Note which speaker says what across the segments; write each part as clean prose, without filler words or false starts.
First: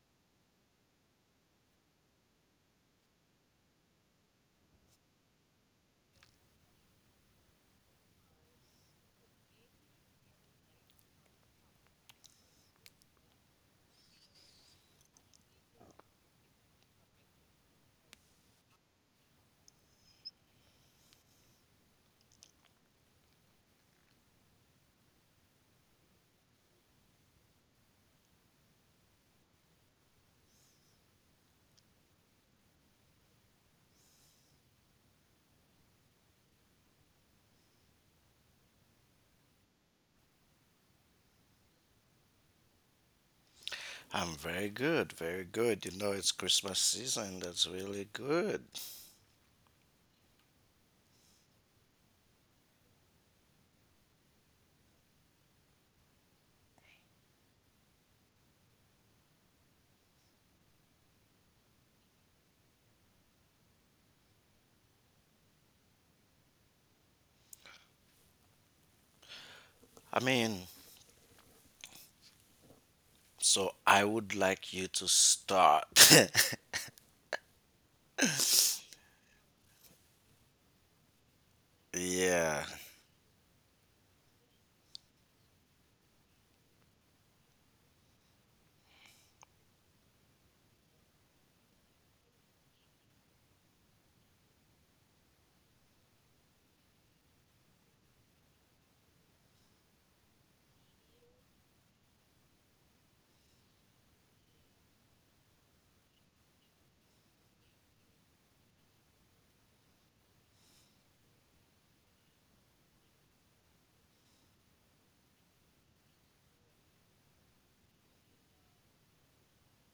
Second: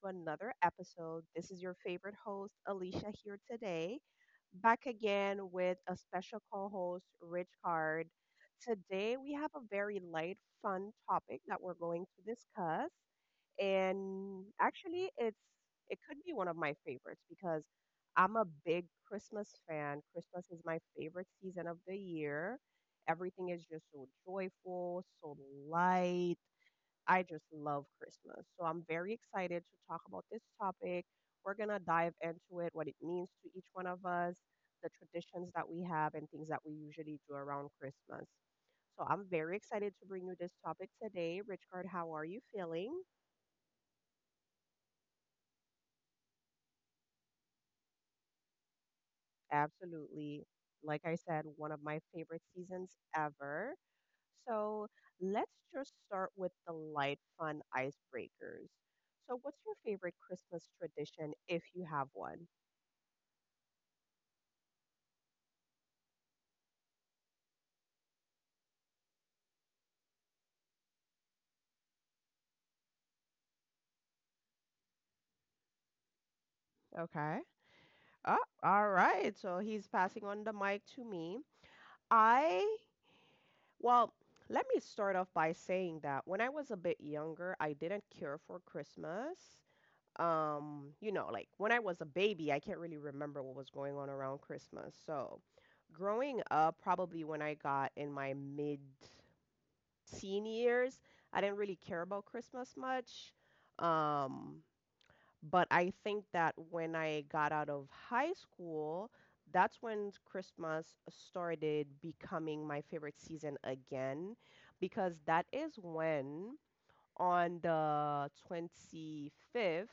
Speaker 1: to another episode. This is your favorite host, Alicia, here today, back again with a special co host, Rich Card. Today, we have a very light, fun topic that we're going to discuss. And actually, it could be one of my favorites because I'm a big Christmas fan. Christmas is my favorite season of the year. Everything is just so joyful, so light. I just love Christmas. So I'm very excited to talk about this topic. We're going to dive into it, what it means to each one of us, the traditions that we have, and things that we usually do around Christmas. So I'm very excited to bring you this topic today. Richard, how are you feeling?
Speaker 2: I'm very good, very good. You know, it's Christmas season. That's really good.
Speaker 1: Absolutely. Like I said, one of my favorite seasons ever. So let's just start with the light, fun icebreakers. So, what's your favorite Christmas tradition if you have one?
Speaker 2: I mean, so I would like you to start.
Speaker 1: Okay. Oh, all right. So he's passing on the mic to me. I,
Speaker 2: yeah.
Speaker 1: well, let me start off by saying that when I was a bit younger, I didn't care for Christmas. Like when I was a baby, I can't really remember what was going on around Christmas. So growing up, probably when I got in my mid teen years, I didn't really care about Christmas much. Um, but I think that when I got out of high school, that's when Christmas started becoming my favorite season again, because that is when, on the 25th,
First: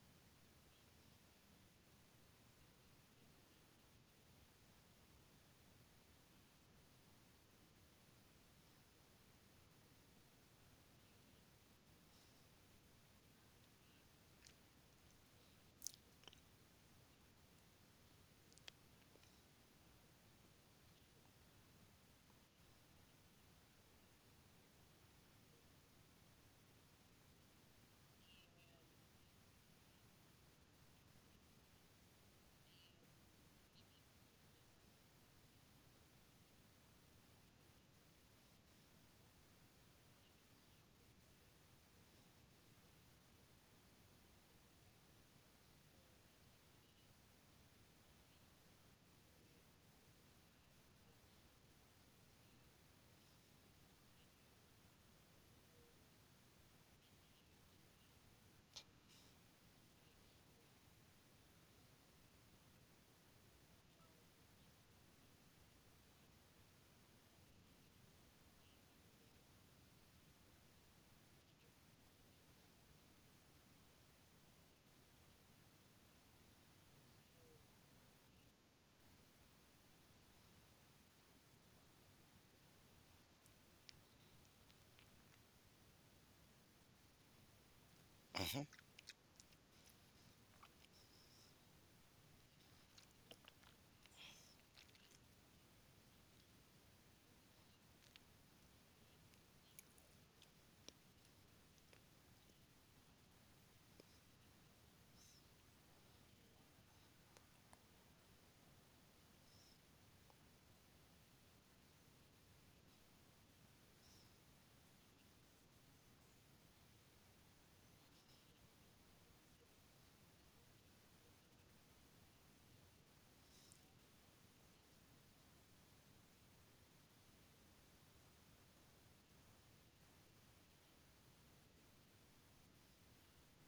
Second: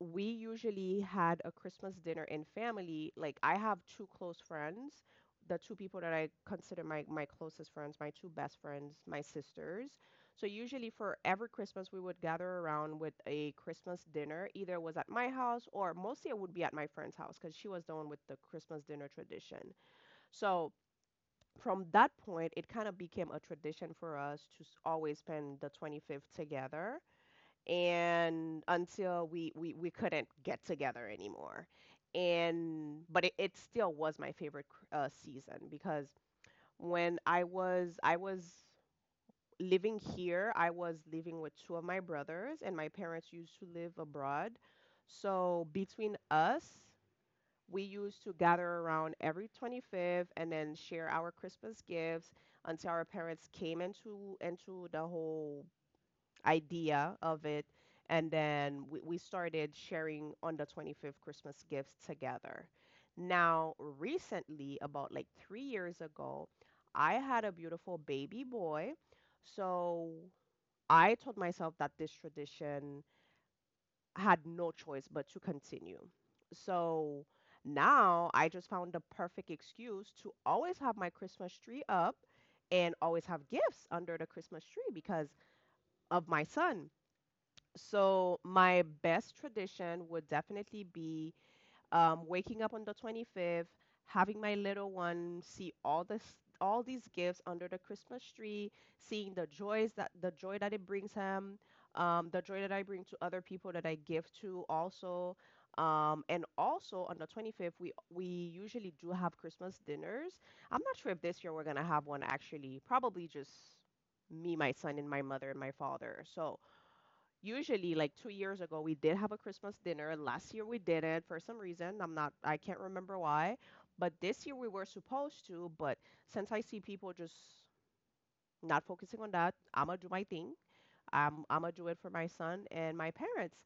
Speaker 1: we usually had a Christmas dinner in family. Like, I have two close friends, the two people that I consider my closest friends, my two best friends, my sisters. So usually for every Christmas we would gather around with a Christmas dinner. Either it was at my house, or mostly it would be at my friend's house because she was the one with the Christmas dinner tradition. So from that point, it kind of became a tradition for us to always spend the 25th together, and until we couldn't get together anymore. And but it still was my favorite season, because when I was living here, I was living with two of my brothers and my parents used to live abroad. So between us, we used to gather around every 25th and then share our Christmas gifts, until our parents came into the whole idea of it. And then we started sharing on the 25th Christmas gifts together. Now, recently, about like 3 years ago, I had a beautiful baby boy. So I told myself that this tradition had no choice but to continue. So now I just found the perfect excuse to always have my Christmas tree up and always have gifts under the Christmas tree because of my son. So
Speaker 2: hmm
Speaker 1: my best tradition would definitely be waking up on the 25th, having my little one see all these gifts under the Christmas tree, seeing the joy that it brings him, the joy that I bring to other people that I give to also. And also on the 25th, we usually do have Christmas dinners. I'm not sure if this year we're gonna have one, actually. Probably just me, my son, and my mother and my father. So usually, like 2 years ago, we did have a Christmas dinner. Last year we didn't, for some reason. I can't remember why. But this year we were supposed to. But since I see people just not focusing on that, I'm gonna do my thing. I'm gonna do it for my son and my parents.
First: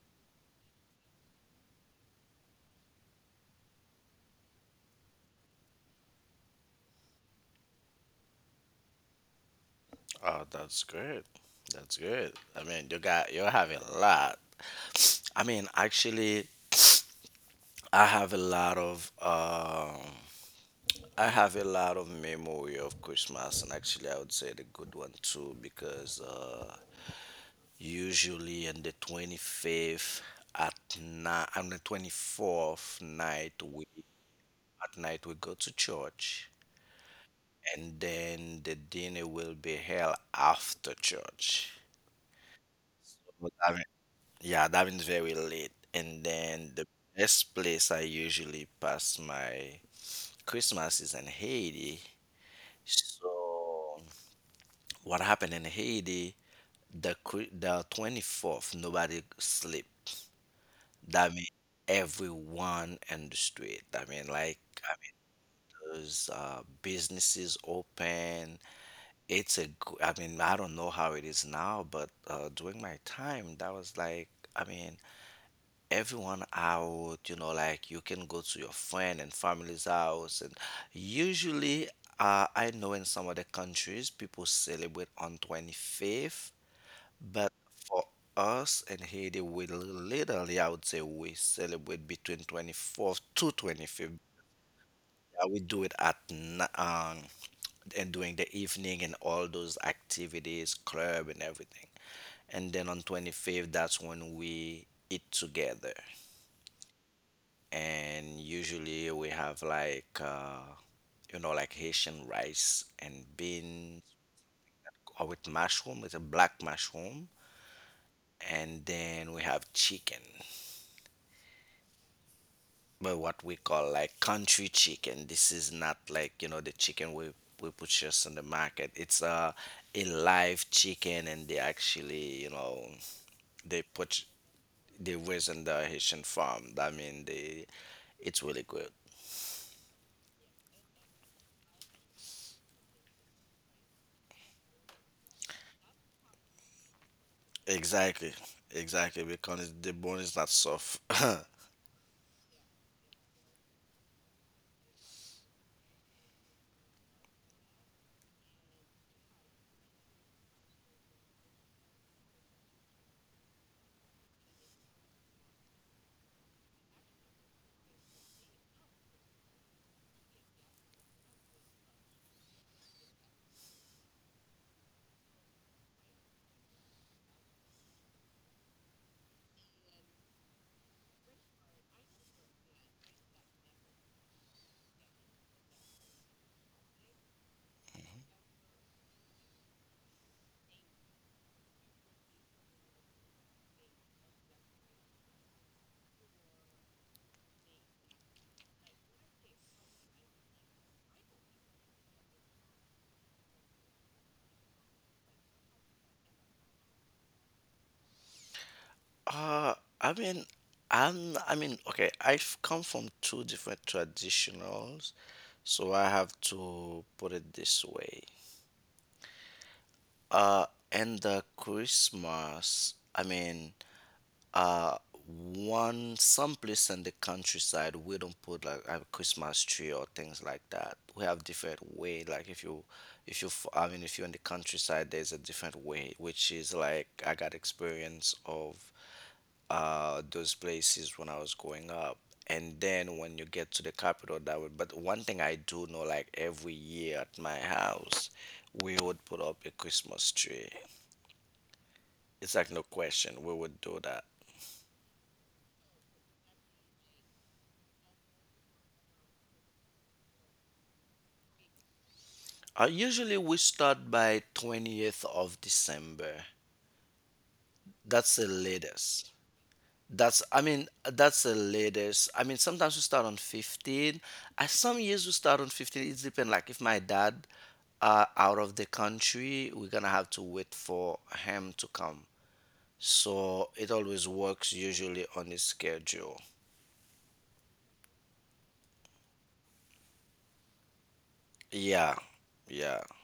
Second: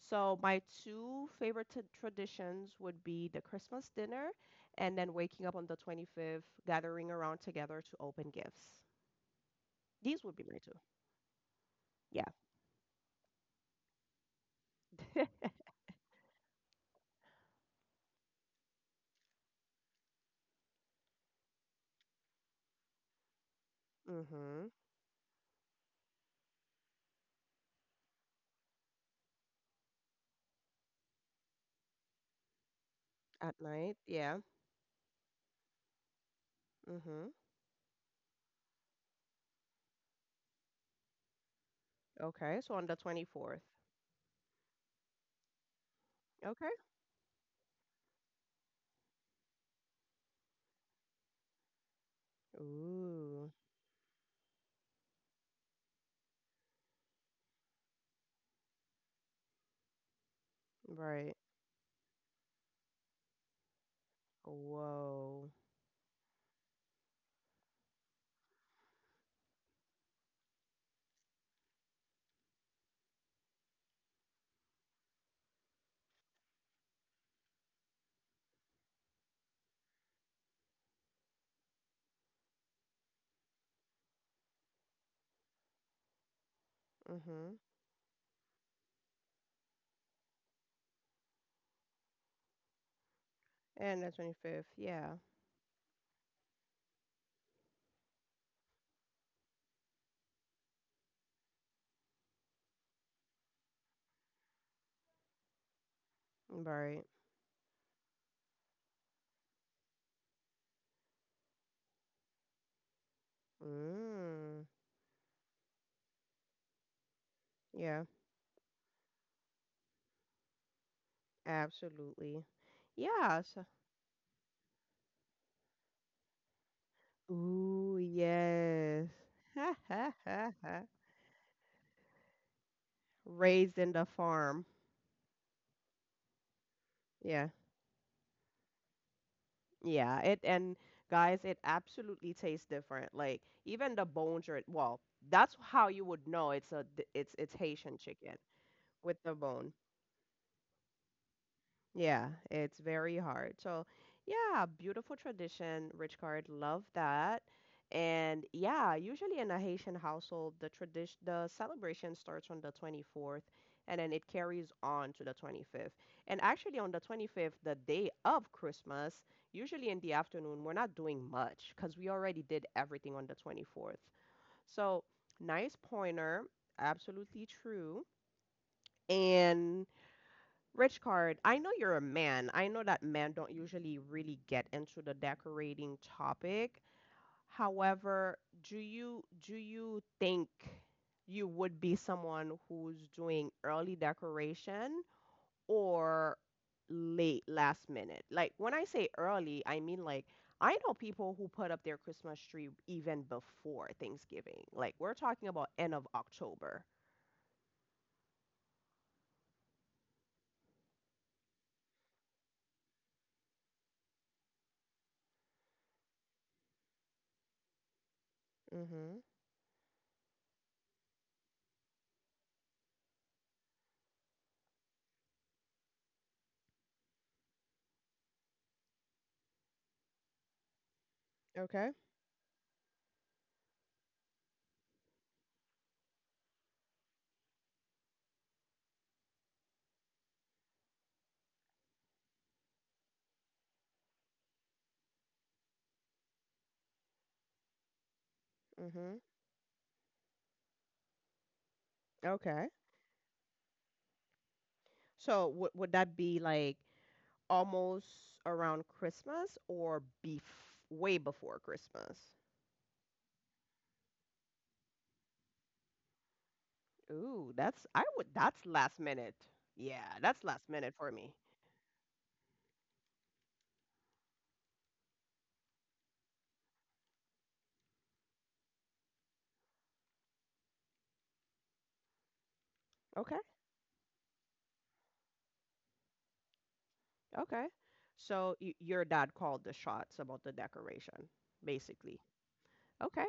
Speaker 1: So my two favorite traditions would be the Christmas dinner, and then waking up on the 25th gathering around together to open gifts. These would be
Speaker 2: Oh,
Speaker 1: my two.
Speaker 2: that's good. That's
Speaker 1: Yeah.
Speaker 2: good. You have a lot. I mean, actually, I have a lot of I have a lot of memory of Christmas, and actually, I would say
Speaker 1: Mm-hmm.
Speaker 2: the good one too because usually on the 25th at night on the 24th
Speaker 1: At
Speaker 2: night we
Speaker 1: night, yeah.
Speaker 2: at night we go to church,
Speaker 1: Mm-hmm.
Speaker 2: and then the dinner will be held after church.
Speaker 1: Okay, so on the
Speaker 2: But
Speaker 1: 24th.
Speaker 2: that mean- yeah, that means very late. And
Speaker 1: Okay.
Speaker 2: then the best place I usually pass my Christmas is in Haiti.
Speaker 1: Ooh,
Speaker 2: So what happened in Haiti, the 24th, nobody sleep. That
Speaker 1: right.
Speaker 2: mean everyone in the street.
Speaker 1: Whoa.
Speaker 2: Those businesses open. I mean, I don't know how it is now, but during my time, that was like, I mean, everyone out, you know, like you can go to your friend and family's house. And usually, I know in some other countries, people celebrate on 25th, but
Speaker 1: Mm-hmm.
Speaker 2: for us in Haiti, literally, I would say, we celebrate between 24th to
Speaker 1: And the
Speaker 2: 25th.
Speaker 1: 25th. Yeah.
Speaker 2: Yeah, we do it at and during the evening and all those activities, club and everything. And then on 25th, that's when we eat together.
Speaker 1: Right.
Speaker 2: And usually we have like, you know, like Haitian rice and beans
Speaker 1: Mm.
Speaker 2: or with mushroom, with a black mushroom.
Speaker 1: Yeah,
Speaker 2: And then we have chicken.
Speaker 1: absolutely.
Speaker 2: But what
Speaker 1: Yeah.
Speaker 2: we
Speaker 1: So,
Speaker 2: call like country chicken. This is not like, you know, the chicken we
Speaker 1: ooh,
Speaker 2: purchase on the market.
Speaker 1: yes.
Speaker 2: It's a
Speaker 1: Ha
Speaker 2: a
Speaker 1: ha ha
Speaker 2: live
Speaker 1: ha.
Speaker 2: chicken, and they actually, you know,
Speaker 1: Raised
Speaker 2: they
Speaker 1: in the
Speaker 2: put
Speaker 1: farm.
Speaker 2: they raise in the Haitian farm.
Speaker 1: Yeah.
Speaker 2: It's really good.
Speaker 1: Yeah. It And guys, it absolutely tastes different. Like, even the bones are, well, that's how you would know it's a it's Haitian
Speaker 2: Exactly,
Speaker 1: chicken with
Speaker 2: exactly,
Speaker 1: the bone.
Speaker 2: because the bone is not soft.
Speaker 1: Yeah, it's very hard. So, yeah, beautiful tradition, Rich Card, love that. And yeah, usually in a Haitian household, the tradition, the celebration starts on the 24th and then it carries on to the 25th. And actually on the 25th, the day of Christmas, usually in the afternoon, we're not doing much because we already did everything on the 24th. So, nice pointer, absolutely true. And Rich Card, I know you're a man. I know that men don't usually really get into the decorating topic. However, do you think you would be someone who's doing early decoration, or late, last minute? Like, when I say early, I mean, like, I know people who put up their Christmas tree even before Thanksgiving. Like, we're talking about end of October.
Speaker 2: Uh, I mean, okay, I've come from two different traditionals, so I have to put it this way.
Speaker 1: Mhm.
Speaker 2: Uh, and the Christmas, uh, one some place in the countryside, we don't put like a Christmas tree or things like that. We have different
Speaker 1: Okay.
Speaker 2: way. Like if you, f- I mean, if you're in the countryside, there's a different way, which is like I got experience of those places when I was growing up. And then when you get to the capital, that would. But one thing I do know, like every year at my house, we
Speaker 1: Mhm.
Speaker 2: would put up a Christmas tree. It's
Speaker 1: Okay.
Speaker 2: like no question we would do that.
Speaker 1: So would that be like almost around Christmas, or bef way before Christmas?
Speaker 2: Usually we start by 20th of December.
Speaker 1: Ooh, that's I would
Speaker 2: That's the
Speaker 1: that's last
Speaker 2: latest.
Speaker 1: minute. Yeah, that's
Speaker 2: That's I
Speaker 1: last
Speaker 2: mean
Speaker 1: minute for me.
Speaker 2: that's the latest. I mean sometimes we start on 15. Some years we start on 15. It depends. Like if my dad out of the country, we're gonna have to wait for him to come.
Speaker 1: Okay,
Speaker 2: So it always works usually on his schedule.
Speaker 1: okay. So y your dad called the shots about the decoration, basically.
Speaker 2: Yeah. Yeah.
Speaker 1: Okay,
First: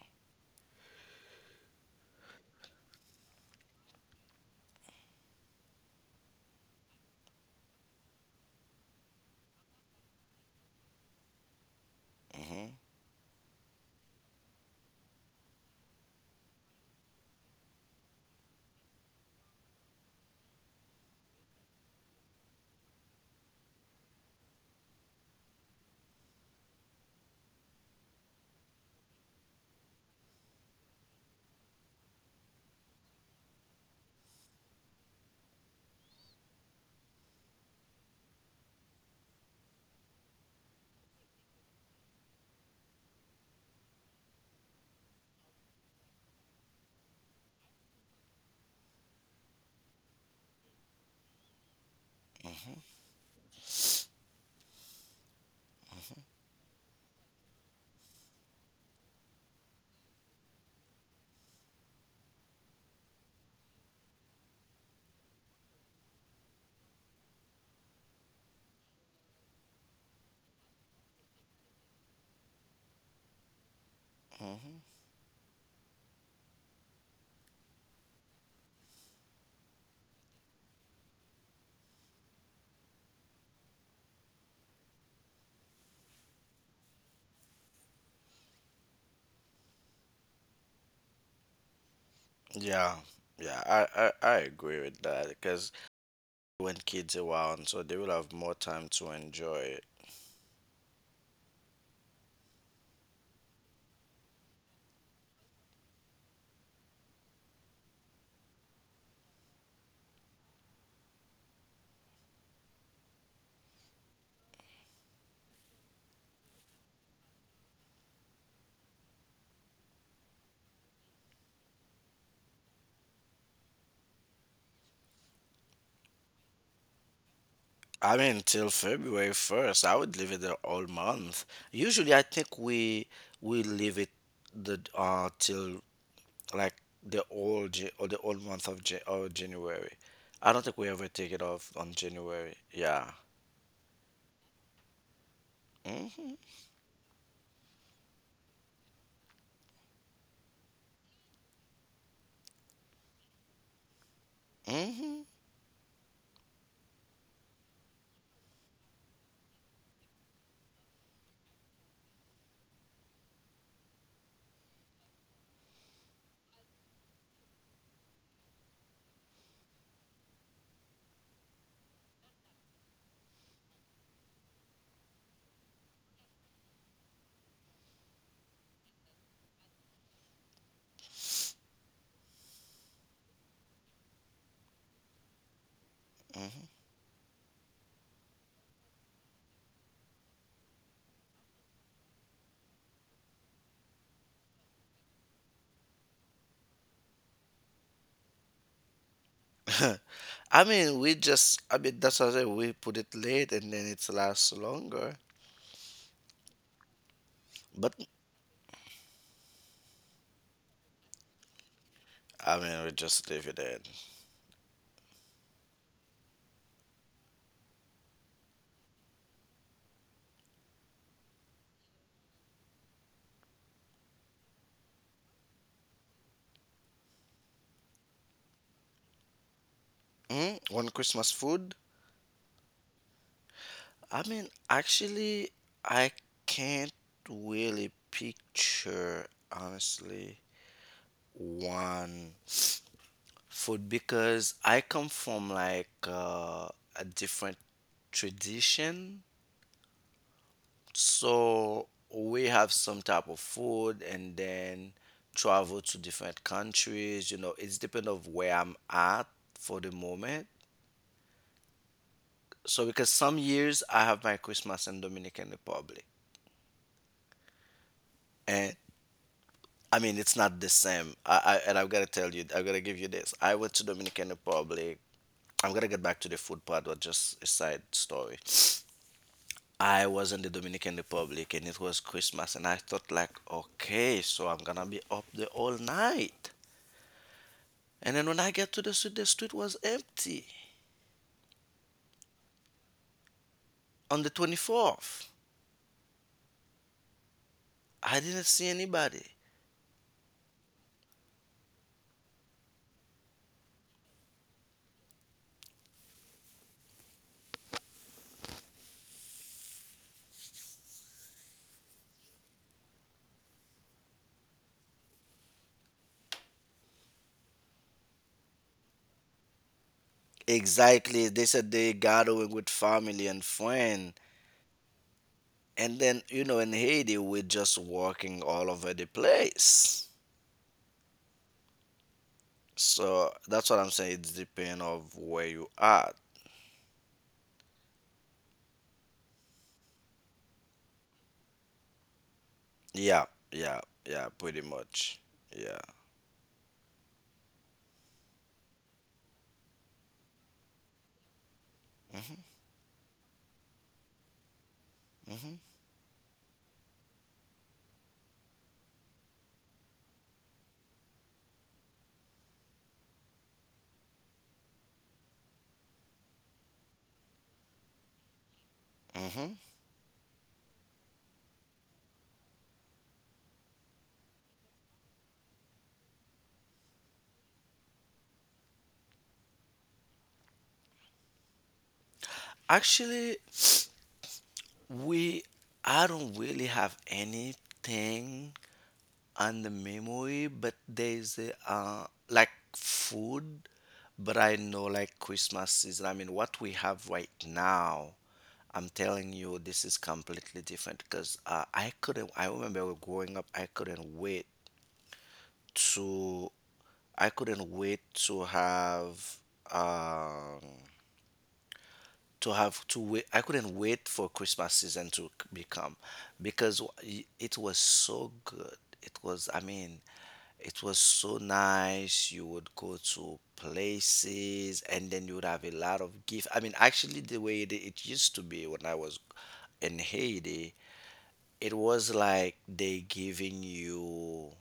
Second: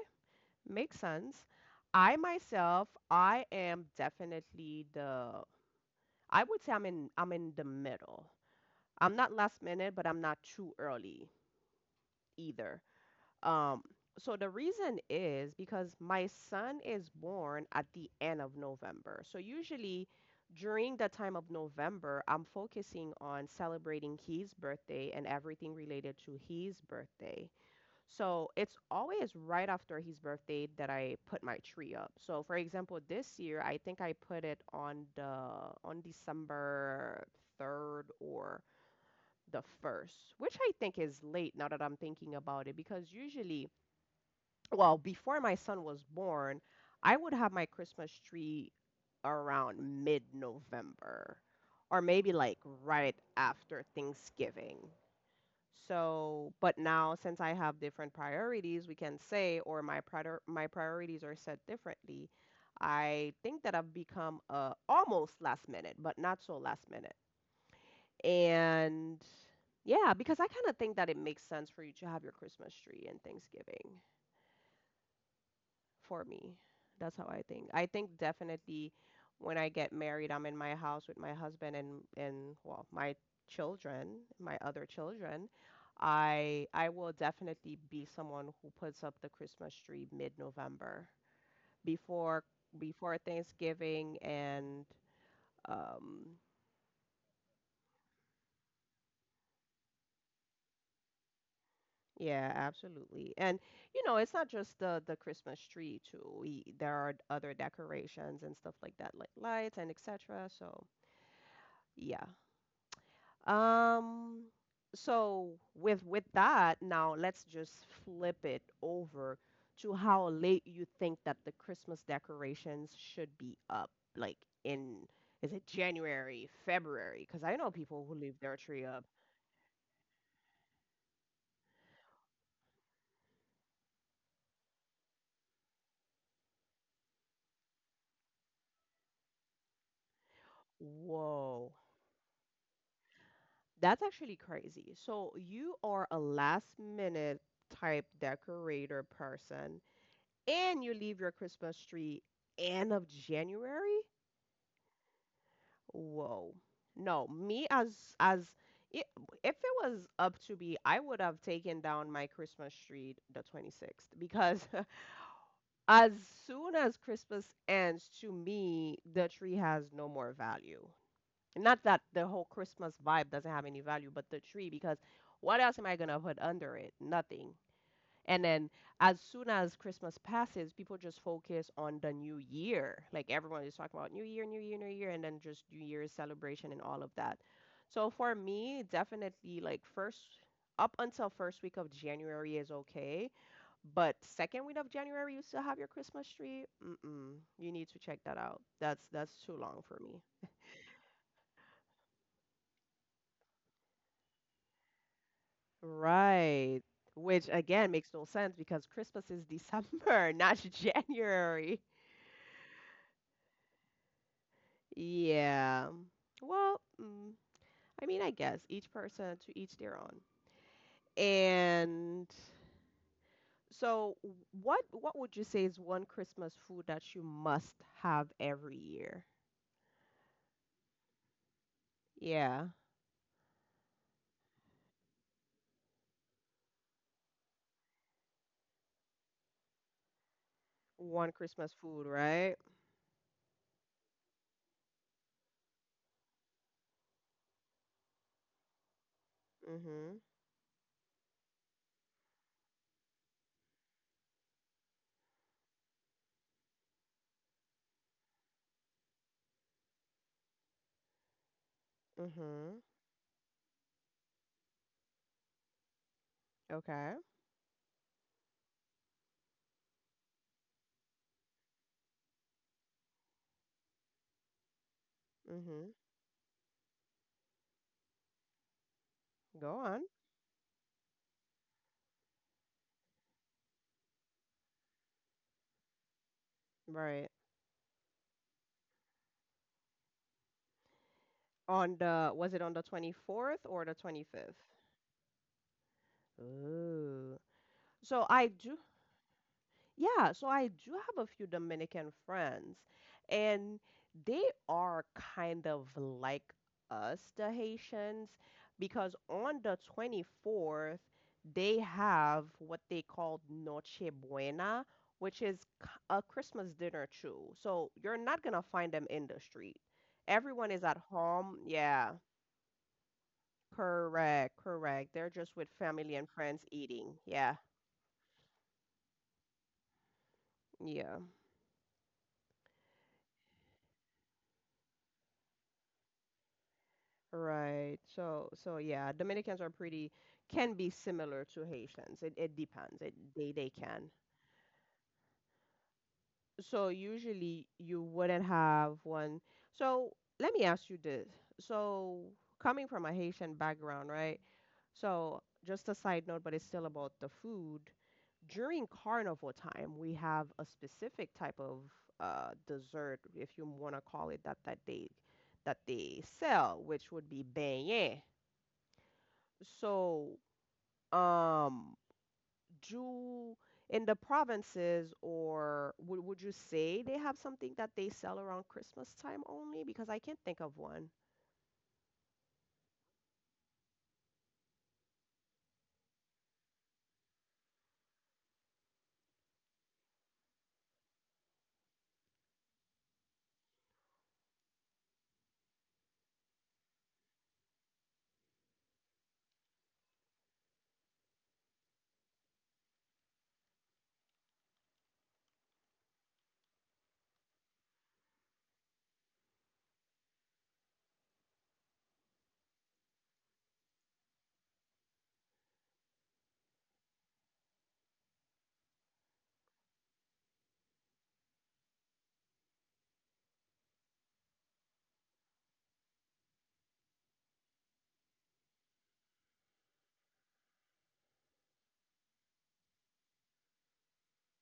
Speaker 1: makes sense. I myself, I am definitely the I would say I'm in the middle. I'm not last minute, but I'm not too early
Speaker 2: hmm
Speaker 1: either. Um, so the reason is because my son is born at the end of November. So usually during the time of November, I'm focusing on celebrating his birthday and everything related to his birthday. So it's always right after his birthday that I put my tree up. So for example, this year I think I put it on December 3rd or the 1st, which I think is late now that I'm thinking about it, because usually, well, before my son was born, I would have my Christmas tree around mid November, or maybe like right after Thanksgiving. So, but now since I have different priorities, we can say, or my priorities are set differently. I think that I've become almost last minute, but not so last minute. And yeah, because I kind of think that it makes sense for you to have your Christmas tree and Thanksgiving.
Speaker 2: hmm
Speaker 1: For me. That's how I think. I think definitely when I get married, I'm in my house with my husband, and well, my children, my other children. I will definitely be someone who puts up the Christmas tree mid-November before
Speaker 2: Yeah,
Speaker 1: before
Speaker 2: yeah, I,
Speaker 1: Thanksgiving,
Speaker 2: I, I agree
Speaker 1: and
Speaker 2: with that because
Speaker 1: um
Speaker 2: when kids around, so they will have more time to enjoy it.
Speaker 1: yeah, absolutely. And it's not just the Christmas tree too. We, there are other decorations and stuff like that, like lights and etc. So, yeah. Um, so with that, now let's just flip it over to how late you think that the Christmas decorations should be up, like, in is it January, February? Because I know people
Speaker 2: I
Speaker 1: who
Speaker 2: mean,
Speaker 1: leave their
Speaker 2: till
Speaker 1: tree up.
Speaker 2: February 1st, I would leave it there all month. Usually, I think we leave it the till like the whole Ja- or the whole month of January. I don't think we ever take it off
Speaker 1: Whoa,
Speaker 2: on January. Yeah.
Speaker 1: that's actually crazy. So you are a
Speaker 2: Mhm.
Speaker 1: last minute type decorator person, and you leave your Christmas tree end of January?
Speaker 2: Mhm.
Speaker 1: Whoa. No, me as I if it was up to me, I would have taken down my Christmas tree the 26th because as soon as Christmas ends, to me, the tree has no more value. Not that the whole Christmas vibe doesn't have any value, but the tree, because what else am I gonna put under it? Nothing. And then as soon as Christmas passes, people just focus on the new year. Like, everyone is talking about new year, new year, new year, and then just new year's celebration
Speaker 2: Mhm.
Speaker 1: and all of that. So for me, definitely, like, first up until first week of January is okay, but second week of January you still have your Christmas tree? Mm-mm. You need to check that out. That's too long for me.
Speaker 2: I mean, we just I mean that's what I said. We put it late and then it lasts longer.
Speaker 1: Right. Which again
Speaker 2: But
Speaker 1: makes no sense, because Christmas is December, not January.
Speaker 2: we just leave it in.
Speaker 1: Yeah. Well, I mean, I guess each person to each their own. And so what would you say is one Christmas food that you must have every year?
Speaker 2: Mm? One Christmas food.
Speaker 1: Yeah.
Speaker 2: I mean, actually, I can't really picture, honestly,
Speaker 1: One Christmas food,
Speaker 2: one
Speaker 1: right?
Speaker 2: food because I come from like a different tradition.
Speaker 1: Mm-hmm.
Speaker 2: So we have some type of food and then travel to different countries. You know, it's depend of where I'm at for the moment.
Speaker 1: Mm-hmm.
Speaker 2: So because some years I have my Christmas in Dominican Republic.
Speaker 1: Okay.
Speaker 2: And I mean, it's not the same. I and I've got to tell you, I've got to give you this. I went to Dominican Republic. I'm gonna
Speaker 1: Mm-hmm.
Speaker 2: get back to the food part, but just a side story.
Speaker 1: Go on.
Speaker 2: I was in the Dominican Republic and it was Christmas, and I thought like, okay, so I'm gonna be up the whole night.
Speaker 1: Right.
Speaker 2: And then when I get to the street was empty.
Speaker 1: On the Was it on the 24th or the
Speaker 2: On the
Speaker 1: 25th?
Speaker 2: 24th,
Speaker 1: Ooh.
Speaker 2: I
Speaker 1: So I
Speaker 2: didn't see
Speaker 1: do
Speaker 2: anybody.
Speaker 1: Yeah, so I do have a few Dominican friends, and they are kind of like us, the Haitians, because on the 24th, they have what they call Noche Buena, which is a Christmas dinner too. So you're not gonna find them in the street. Everyone is at
Speaker 2: Exactly. They
Speaker 1: home.
Speaker 2: said they
Speaker 1: Yeah,
Speaker 2: gathering with family and friend.
Speaker 1: correct, correct. They're just with
Speaker 2: And
Speaker 1: family
Speaker 2: then,
Speaker 1: and
Speaker 2: you
Speaker 1: friends
Speaker 2: know, in
Speaker 1: eating.
Speaker 2: Haiti, we're
Speaker 1: Yeah,
Speaker 2: just walking all over the place.
Speaker 1: yeah.
Speaker 2: So that's what I'm saying. It's depend of where you are.
Speaker 1: Right. So yeah, Dominicans are pretty can be similar to Haitians. It depends. It
Speaker 2: Yeah,
Speaker 1: they
Speaker 2: yeah,
Speaker 1: can.
Speaker 2: yeah, pretty much. Yeah.
Speaker 1: So usually you wouldn't have one. So let me ask you this. So
Speaker 2: hmm
Speaker 1: coming from a Haitian background, right? So
Speaker 2: hmm
Speaker 1: just a side note, but it's still about the food. During carnival time, we have a specific type of dessert, if you want to call it that, that they sell, which would be beignet.
Speaker 2: hmm
Speaker 1: So um do in the provinces or would you say they have something that they sell around Christmas time only? Because I can't think of one.
Speaker 2: Actually, we I don't really have anything on the memory, but there's a, like food, but I know like Christmas season. I mean, what we have right now. I'm telling you, this is completely different because I couldn't. I remember growing up, I couldn't wait to I couldn't wait to have um to have to wait. I couldn't wait for Christmas season to become because it was so good. It was, I mean, it was so nice. You would go to places and then you would have a lot of gift. The way it used to be when I was in Haiti, it was like they giving you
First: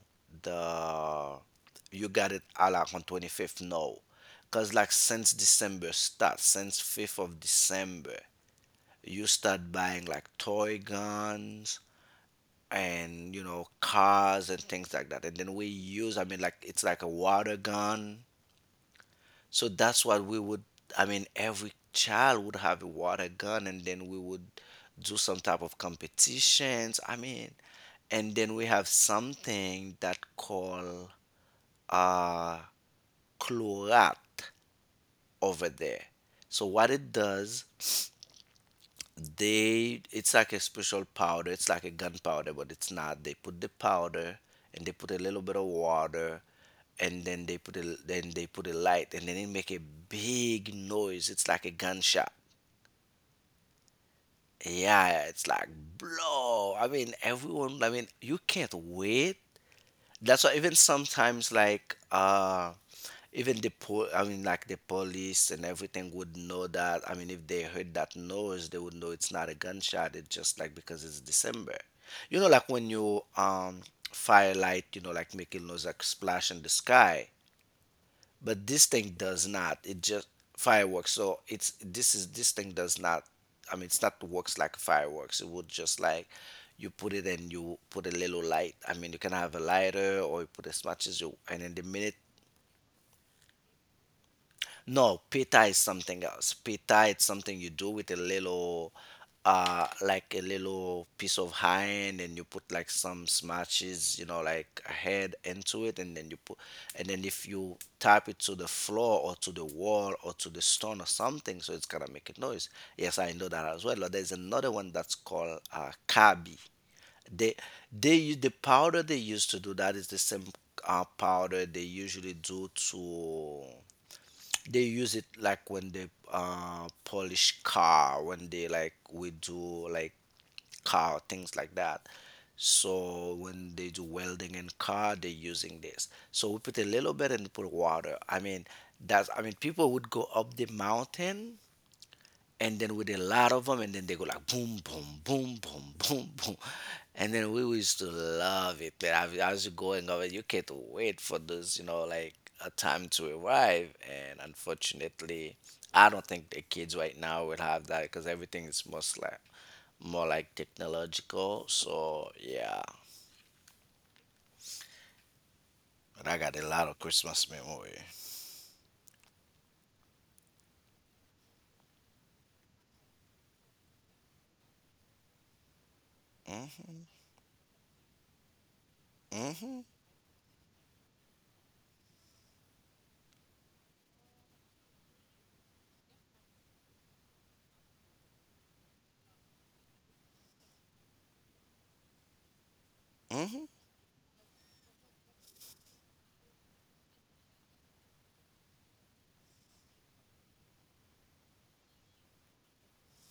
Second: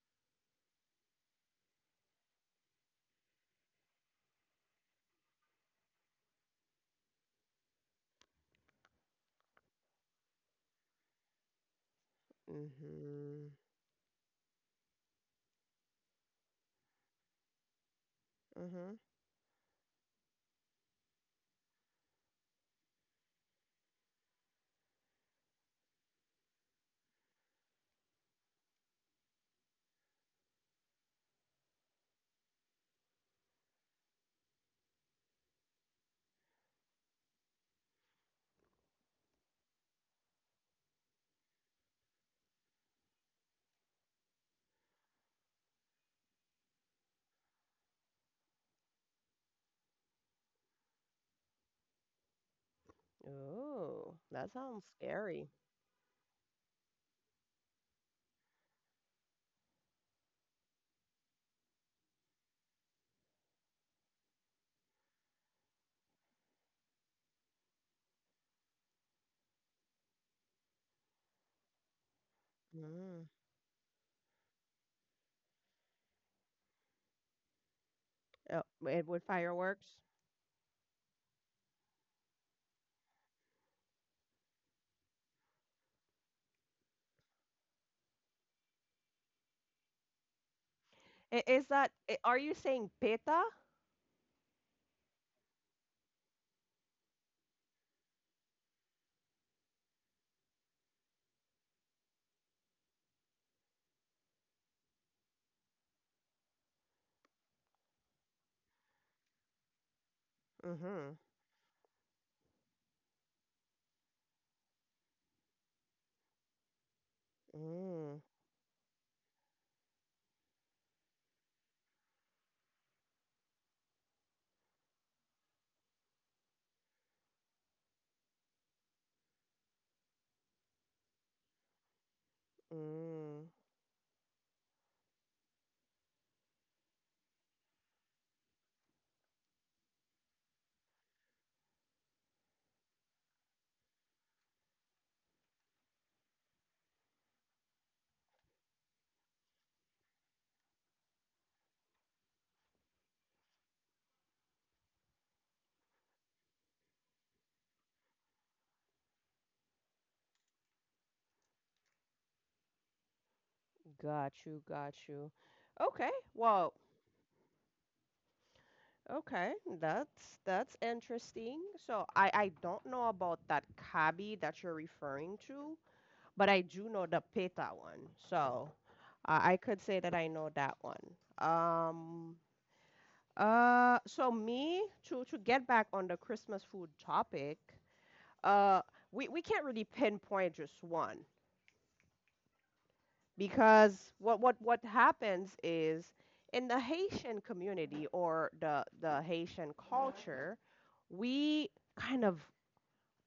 Speaker 2: the you got it a la on 25th no because like since December start, since 5th of December, you start buying like toy guns and, you
Speaker 1: Mm-hmm.
Speaker 2: know, cars and things like that. And then we use, like it's like a water gun.
Speaker 1: Mm-hmm.
Speaker 2: So that's what we would, every child would have a water gun and then we would do some type of competitions. And then we have something that call uh chlorat over there. So what it does, they it's like a special powder. It's like a gunpowder, but it's not. They put the powder and they put a little bit of water, and then they put a then they put a light, and then it make a big noise. It's like a gunshot.
Speaker 1: Oh, that sounds
Speaker 2: Yeah, it's
Speaker 1: scary.
Speaker 2: like blow I mean everyone, you can't wait. That's why even sometimes like even the I mean like the police and everything would know that. I mean if they heard that noise, they would know it's not a gunshot. It's just like because it's December. You know like when you
Speaker 1: Mm.
Speaker 2: firelight, you know, like making noise like splash in the sky,
Speaker 1: Oh,
Speaker 2: but this
Speaker 1: and
Speaker 2: thing
Speaker 1: with
Speaker 2: does not.
Speaker 1: fireworks.
Speaker 2: It just fireworks so it's this is this thing does not, it's not works like fireworks. It would just like you put it and you put a little light. I mean, you can have a lighter or you put as much as you and
Speaker 1: Is
Speaker 2: in the
Speaker 1: that,
Speaker 2: minute.
Speaker 1: are you saying peta?
Speaker 2: No, pita is something else. Pita it's something you do with a little, like a little piece of hind, and you put like some smashes, you know, like a head into it, and then you put, and then if you tap it to the floor or to the wall or to the stone or
Speaker 1: Mm-hmm.
Speaker 2: something, so it's gonna make a noise. Yes, I know that as well. But there's another one that's called kabi. They they
Speaker 1: Mm,
Speaker 2: use the powder they used to do that is the same powder they usually do to they use it like when they polish car, when they like we do like car things like that. So
Speaker 1: mm.
Speaker 2: when they do welding in car, they're using this. So we put a little bit and put water. That's people would go up the mountain, and then with a lot of them, and then they go like boom, boom, boom, boom, boom, boom, and then we used to love it. But as you going over, you can't wait for this, you know, like a time to arrive. And unfortunately, I don't think the kids right now will have that because everything is most like more like technological. So yeah,
Speaker 1: Got you, got you. Okay,
Speaker 2: but I got a
Speaker 1: well,
Speaker 2: lot of Christmas memory.
Speaker 1: okay, that's interesting. So I don't know about that kabi that you're referring to, but I do know the peta one. So I
Speaker 2: Hmm
Speaker 1: could say that I know that one. Um, so me to get back on the Christmas food topic, uh, we can't really pinpoint just one.
Speaker 2: hmm
Speaker 1: Because what happens is in the Haitian community or the Haitian culture, we kind of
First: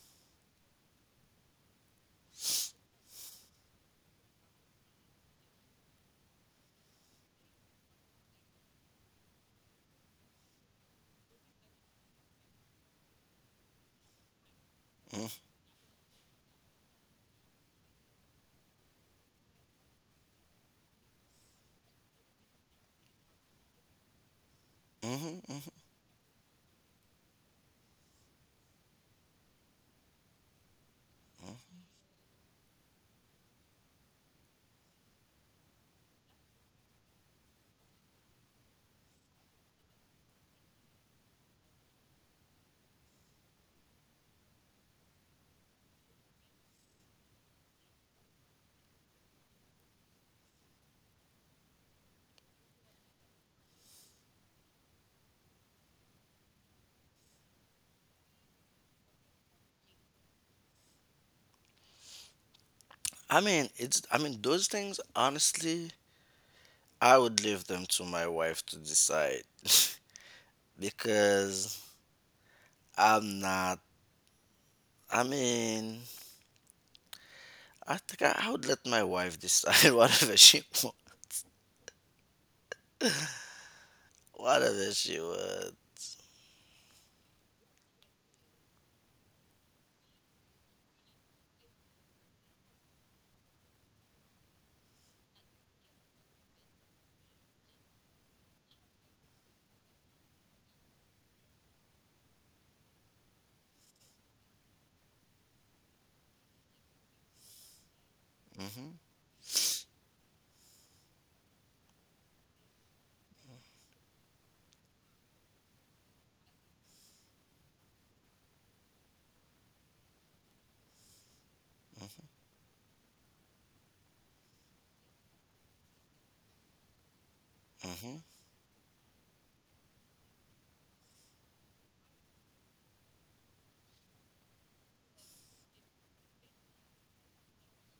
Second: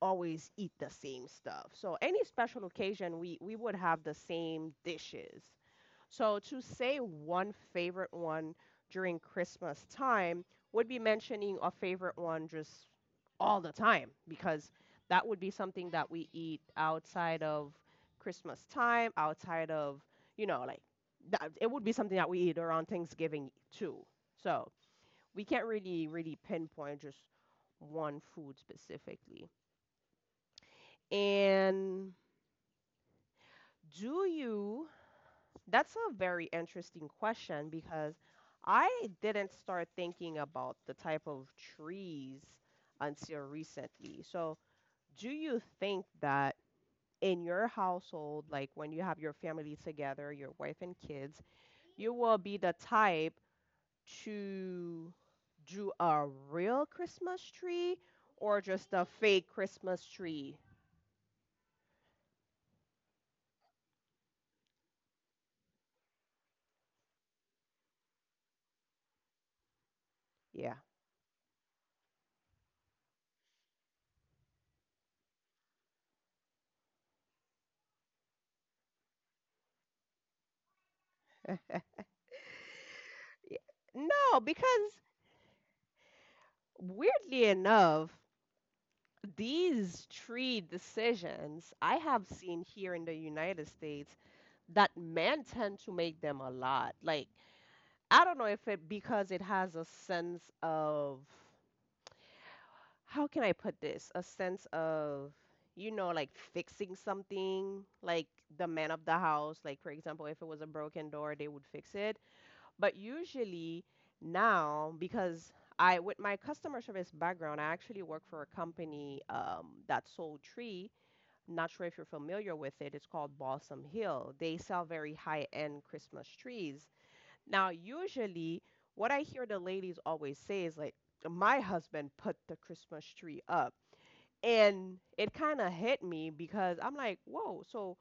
Speaker 1: always eat the same stuff. So any special occasion, we would have the same dishes. So to say one favorite one during Christmas time would be mentioning a favorite one just all the time because that would be something that we eat outside of Christmas time, outside of, you know, like that, it would be something that we eat around Thanksgiving too. So we can't really pinpoint just one food specifically. And do you, that's a very interesting question because I didn't start thinking about the type of trees until recently. So do you think that in your household, like when you have your family together, your wife and kids, you will be the type to do a real Christmas tree or just a fake Christmas tree?
Speaker 2: those things. Honestly, I would leave them to my wife to decide.
Speaker 1: Yeah.
Speaker 2: Because I'm not. I mean, I think I would let my wife decide
Speaker 1: Y- No,
Speaker 2: whatever
Speaker 1: because
Speaker 2: she would.
Speaker 1: weirdly enough, these tree decisions I have seen here in the United States that men tend to make them a lot. Like, I don't know if it because it has a sense of how can I put this? A sense of, you know, like fixing something, like the man
Speaker 2: Hmm
Speaker 1: of the house, like for example, if it was a broken door, they would fix it. But usually now, because I, with my customer service background, I actually work for a company that sold tree. Not sure if you're familiar with it. It's called Balsam Hill. They sell very high-end Christmas trees. Now,
Speaker 2: hmm
Speaker 1: usually, what I hear the ladies always say is like, my husband put the Christmas tree up and it kind of hit me because I'm like, whoa, so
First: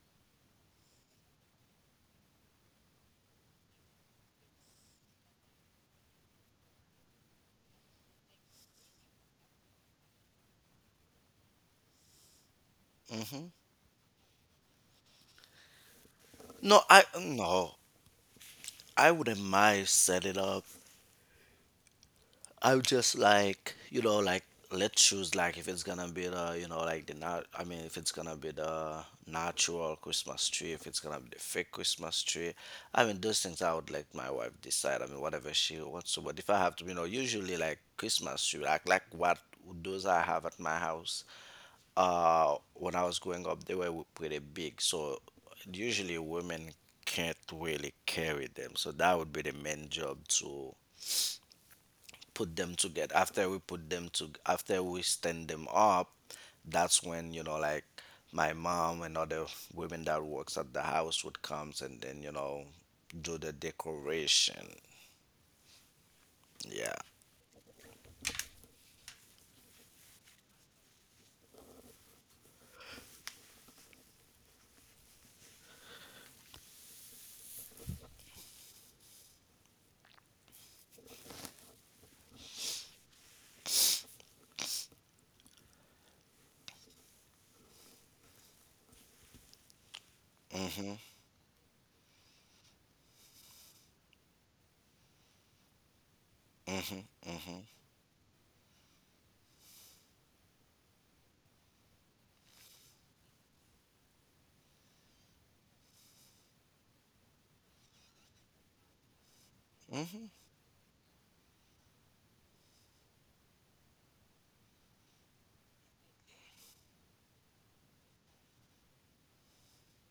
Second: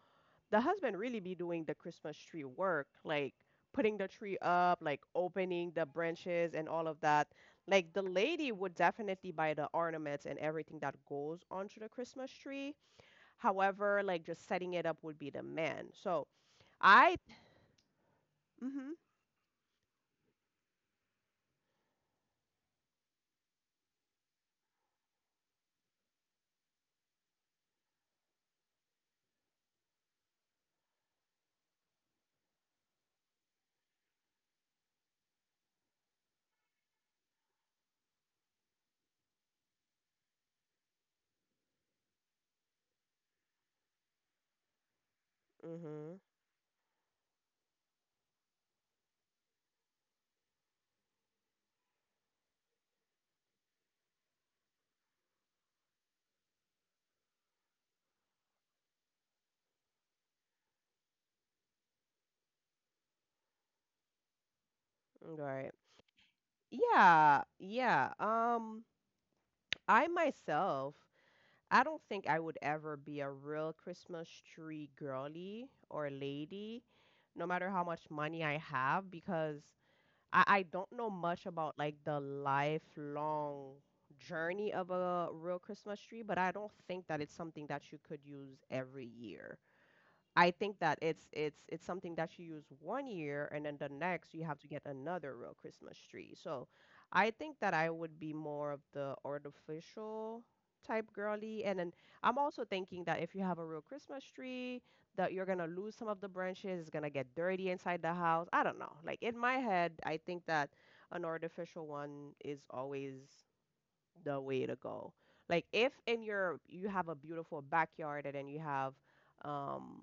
Speaker 1: the husband really be doing the Christmas tree work, like putting the tree up, like opening the branches and all of that. Like the lady would definitely buy the ornaments and everything that goes onto the Christmas tree.
Speaker 2: hmm
Speaker 1: However, like just setting it up would be the man. So
Speaker 2: No, I
Speaker 1: I,
Speaker 2: no.
Speaker 1: mm-hmm,
Speaker 2: I wouldn't mind set it up. I would just like, you know, like, let's choose, like if it's gonna be the, you know, like the not I mean if it's gonna be the natural Christmas tree, if it's gonna be the fake Christmas tree. Those things, I would let my wife decide. I mean, whatever she wants to. But if I have to, you know, usually like Christmas tree like what those I have at my house when I was growing up, they were pretty big. So
Speaker 1: mm-hmm,
Speaker 2: usually women can't really carry them, so that would be the main job to put them together after we put them to after we stand them up. That's when, you know, like my mom and other women that works at the house would comes, and then, you know, do the decoration.
Speaker 1: right.
Speaker 2: Yeah.
Speaker 1: Yeah, yeah. I myself I don't think I would ever be a real Christmas tree girly or lady, no matter how much money I have, because I don't know much about like the lifelong journey of a real Christmas tree, but I don't think that it's something that you could use every year. I think
Speaker 2: mm-hmm
Speaker 1: that it's something that you use one year and then the next you have to get another real Christmas tree. So
Speaker 2: mm-hmm
Speaker 1: I
Speaker 2: mm-hmm
Speaker 1: think that I would be more of the artificial type girly. And then I'm also thinking that if you have a real Christmas tree, that you're gonna lose some of the branches, it's gonna get dirty inside the house. I don't know. Like in my head, I
Speaker 2: mm-hmm
Speaker 1: think that an artificial one is always the way to go. Like if in your you have a beautiful backyard and then you have um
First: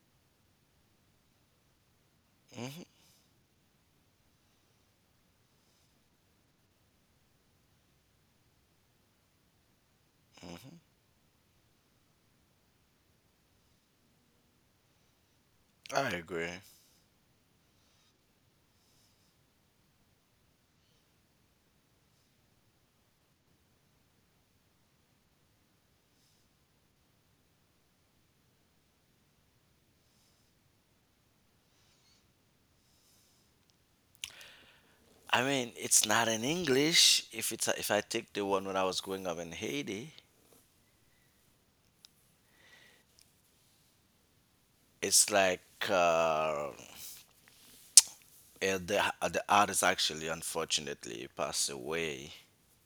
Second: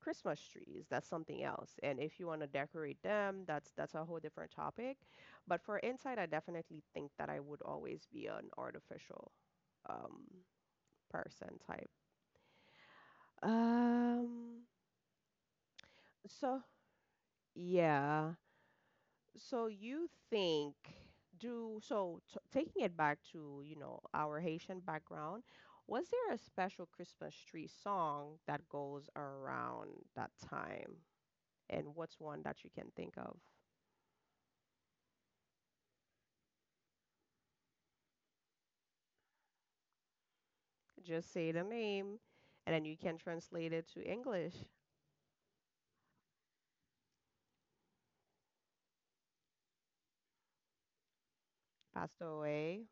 Speaker 1: Christmas trees, that's something else. And if you want to
Speaker 2: mm-hmm
Speaker 1: decorate them, that's a whole different topic. But for inside, I definitely think that I would always be an artificial um
Speaker 2: Mm-hmm.
Speaker 1: person type. Um
Speaker 2: I
Speaker 1: so
Speaker 2: agree.
Speaker 1: yeah. So you think do so t taking it back to, you know, our Haitian background, was there a special Christmas tree song that goes around that time? And what's one that you can think of?
Speaker 2: I mean, it's not in English. If it's, if I take the one when I was growing up in Haiti,
Speaker 1: Just say the name and then you can translate it to English.
Speaker 2: it's like uh, eh, the the artist actually unfortunately passed
Speaker 1: Passed
Speaker 2: away.
Speaker 1: away.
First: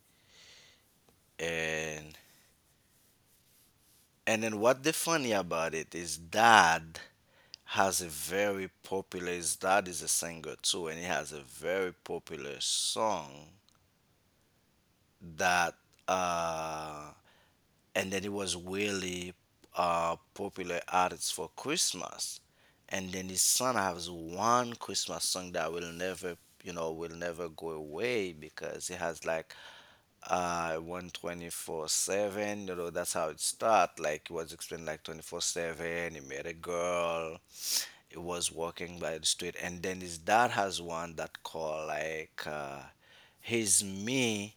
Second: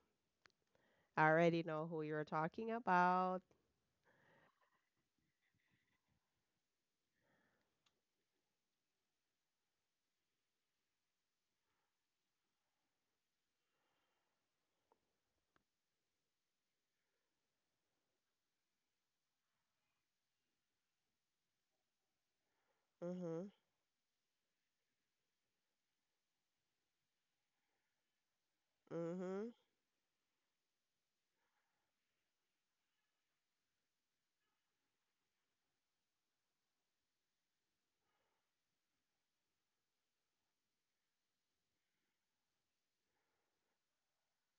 Speaker 1: I already know who
Speaker 2: and
Speaker 1: you're talking about.
Speaker 2: and then what the funny about it is dad has a very popular his dad is a singer too, and he has a very popular song that uh and then it was really popular artist for Christmas. And then his
Speaker 1: Mhm.
Speaker 2: son has one Christmas song that will never, you know, will never go away because he has
Speaker 1: Mhm.
Speaker 2: like 124/7. You know, that's how it start, like it was explained like 24/7 he met a girl, he was walking by the street. And then his dad has one that call like his me,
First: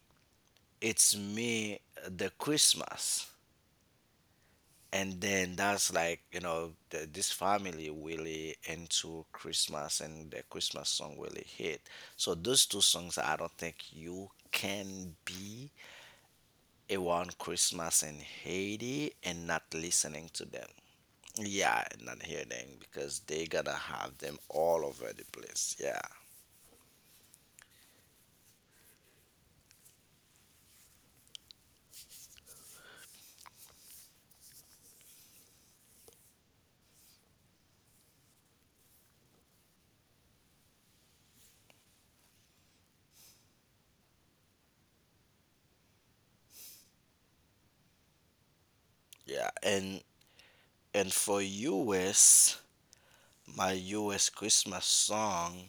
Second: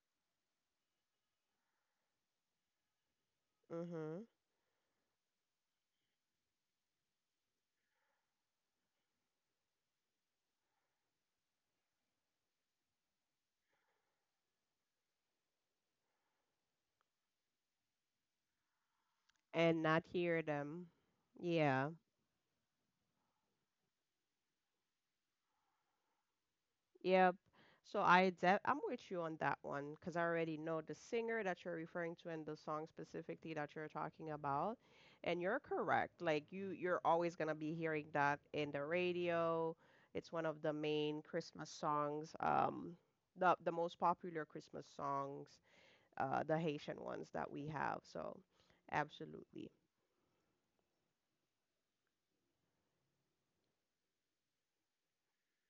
Speaker 2: it's me the Christmas.
Speaker 1: Mhm.
Speaker 2: And then that's like, you know, this family really into Christmas, and the Christmas song really hit. So those two songs, I don't think you can be around Christmas in Haiti and not
Speaker 1: And not
Speaker 2: listening
Speaker 1: hear
Speaker 2: to them.
Speaker 1: them. Yeah.
Speaker 2: Yeah, and not hearing them because they gotta have them all over the place yeah
Speaker 1: Yep. So I'm with you on that one because I already know the singer that you're referring to and the song specifically that you're talking about. And you're correct. Like you're always gonna be hearing that in the radio. It's one of the main Christmas songs, the most popular Christmas songs, the Haitian ones that we have. So
Speaker 2: yeah
Speaker 1: absolutely.
Speaker 2: and for us, my US Christmas song,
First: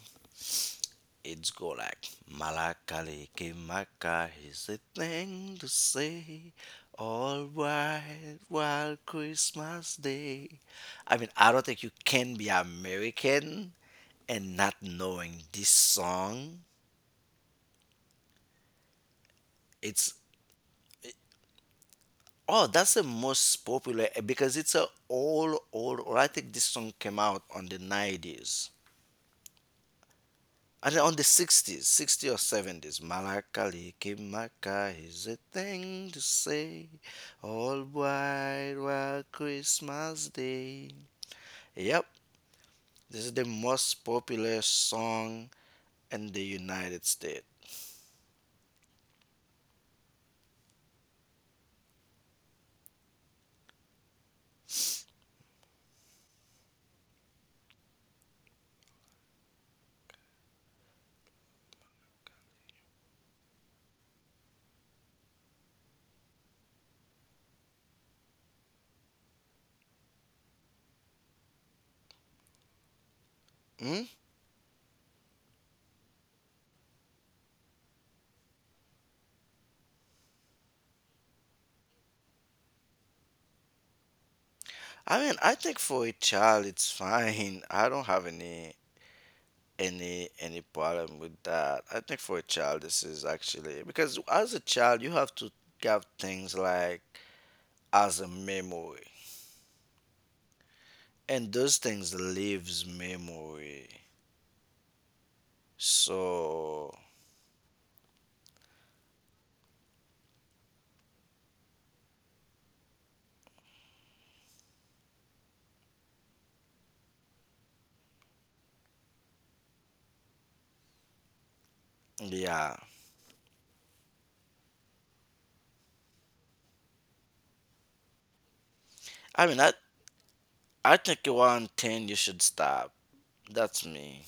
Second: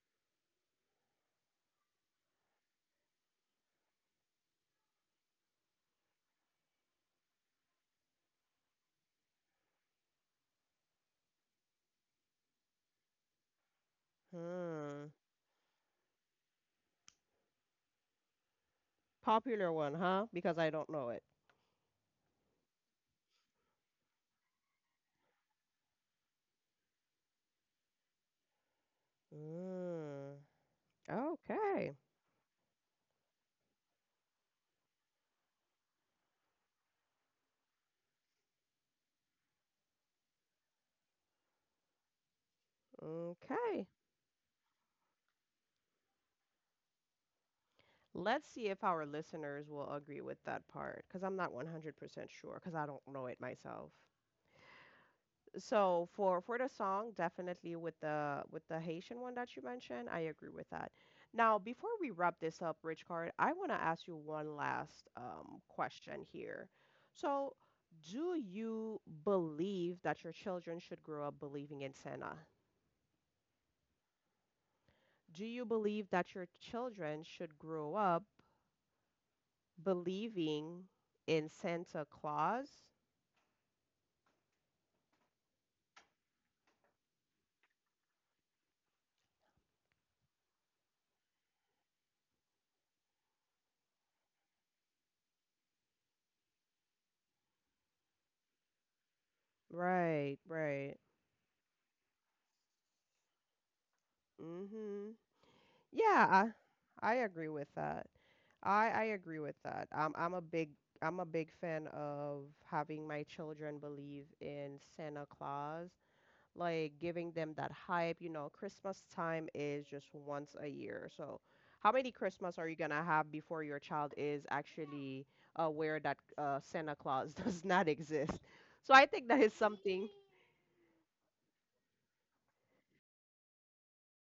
Speaker 2: it's go like "Malakali Kimaka is the thing to say. All white while Christmas Day." I mean, I don't think you can be American and not
Speaker 1: Hmm.
Speaker 2: knowing this song.
Speaker 1: Popular one,
Speaker 2: It's
Speaker 1: huh? Because I don't know it.
Speaker 2: Oh, that's the most popular because it's a old old. Or I think this song came out on the 90s.
Speaker 1: Hmm.
Speaker 2: And then on the 60s,
Speaker 1: Okay.
Speaker 2: 60 or 70s, "Malakali Kimaka" is a thing to say all white while Christmas Day. Yep, this is the
Speaker 1: Okay.
Speaker 2: most popular song in the United States.
Speaker 1: Let's see if our listeners will agree with that part because I'm not 100% sure because I don't know it myself. So for the song, definitely with the Haitian one that you mentioned, I agree with that. Now, before we wrap this up, Rich Card, I want to ask you one last question here. So, do you believe that your children should grow up believing in Santa?
Speaker 2: Hmm?
Speaker 1: Do you believe that your children should grow up believing in Santa Claus?
Speaker 2: I mean, I think for a child it's fine. I don't have any any problem with that. I think for a child this is actually because as a child you have to have things like as a memory.
Speaker 1: Right, right.
Speaker 2: And those things leaves memory,
Speaker 1: Mhm. Yeah,
Speaker 2: so
Speaker 1: I agree with that. I agree with that. I'm a big I'm a big fan of having my children believe in Santa Claus, like giving them that hype. You know, Christmas time is just once a year. So, how many Christmas are you
Speaker 2: yeah.
Speaker 1: gonna have before your child is actually aware that Santa Claus does not exist? So I think that
Speaker 2: i
Speaker 1: is
Speaker 2: mean i
Speaker 1: something.
Speaker 2: I think around 10 you should stop. That's me.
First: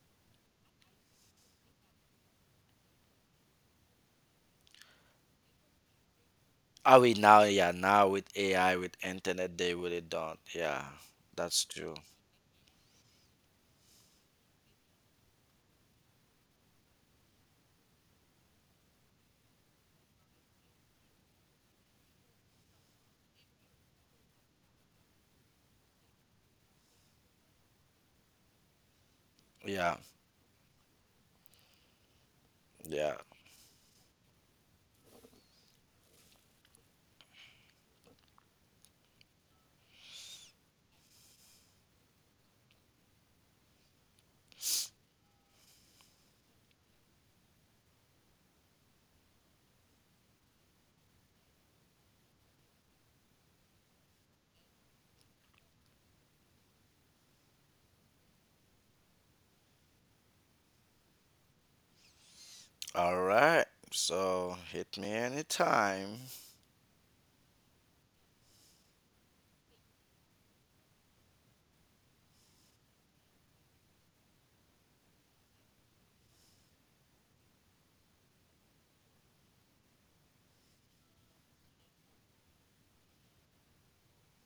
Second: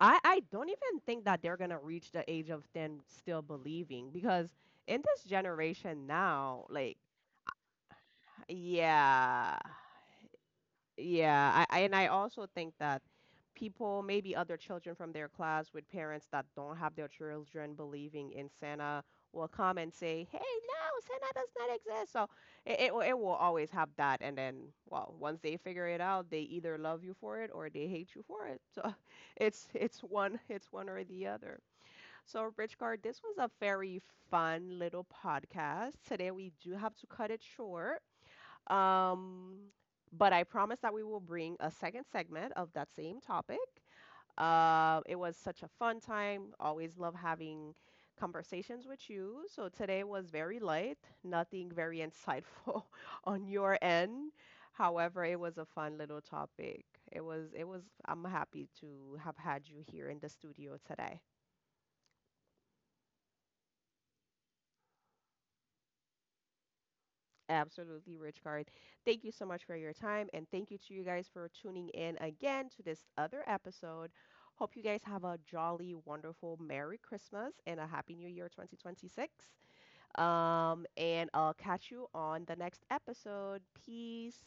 Speaker 1: I don't even think that they're gonna reach the age of them still believing because in this generation now, like
Speaker 2: I mean now, yeah, now with AI, with
Speaker 1: yeah,
Speaker 2: internet, they really don't. Yeah,
Speaker 1: yeah,
Speaker 2: that's
Speaker 1: I and
Speaker 2: true.
Speaker 1: I also think that people, maybe other children from their class with parents that don't have their children believing in Santa will come and say, "Hey, no, Santa does not exist." So it will always have that, and then well, once they figure it out, they either love you for it or they hate you for it. So it's
Speaker 2: Yeah,
Speaker 1: one or the other. So, Richcard,
Speaker 2: yeah.
Speaker 1: this was a very fun little podcast. Today we do have to cut it short. Um, but I promise that we will bring a second segment of that same topic. It was such a fun time. Always love having conversations with you. So today was very light, nothing very insightful on your end. However, it was a fun little topic. It was, it was, I'm happy to have had you here in the studio today.
Speaker 2: All right, so hit me anytime.
Speaker 1: Absolutely, Rich Card. Thank you so much for your time, and thank you to you guys for tuning in again to this other episode. Hope you guys have a jolly, wonderful Merry Christmas and a Happy New Year 2026. And I'll catch you on the next episode. Peace.